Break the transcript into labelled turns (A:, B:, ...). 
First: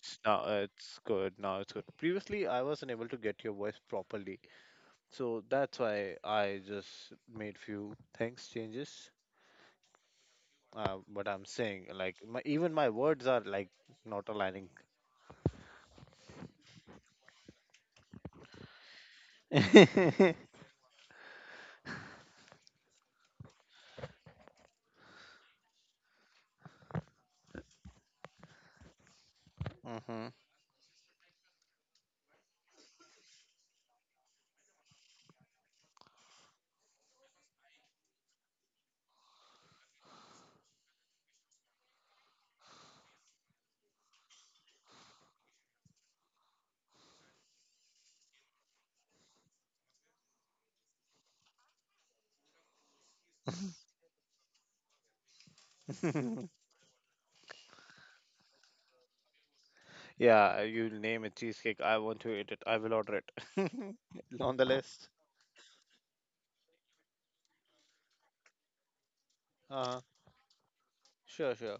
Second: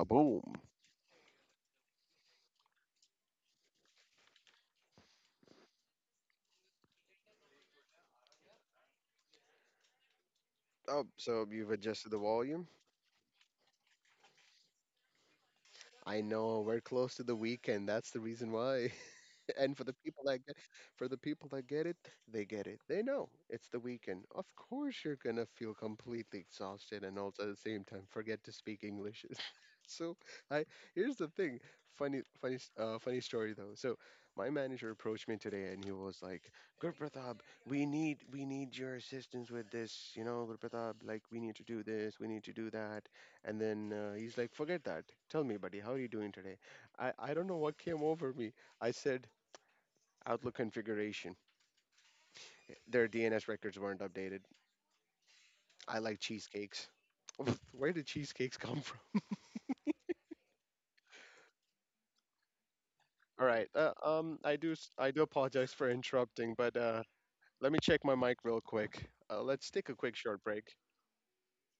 A: it's no,
B: boom.
A: it's good. Now it's good. Previously, I wasn't able to get your voice properly, so that's why I just made few things changes.
B: Oh,
A: But I'm
B: so you've
A: saying
B: adjusted
A: like
B: the volume?
A: even my words are like not aligning.
B: I know, we're close to the weekend. That's the reason why. and for the people that get for the people that get it. They know it's the weekend. Of course you're gonna feel completely exhausted and also at the same time forget to speak English. so I Here's the thing. Funny story though. So my manager approached me today and he was like, Good Pratap, we need your assistance with this, you know, Good Pratap, like we need to do this, we need to do that. And then he's like, Forget that. Tell me, buddy, how are you doing today? I don't know what came over me. I said, Outlook configuration. Their DNS records weren't updated. I like
A: Mm-hmm.
B: cheesecakes. Where did cheesecakes come from?
A: Yeah, you name a cheesecake. I want to eat it. I will order
B: All right.
A: it.
B: I
A: On the
B: do.
A: list.
B: I do apologize for interrupting, but let me check my mic real quick. Let's take a
A: Huh.
B: quick short break.
A: Sure, sure.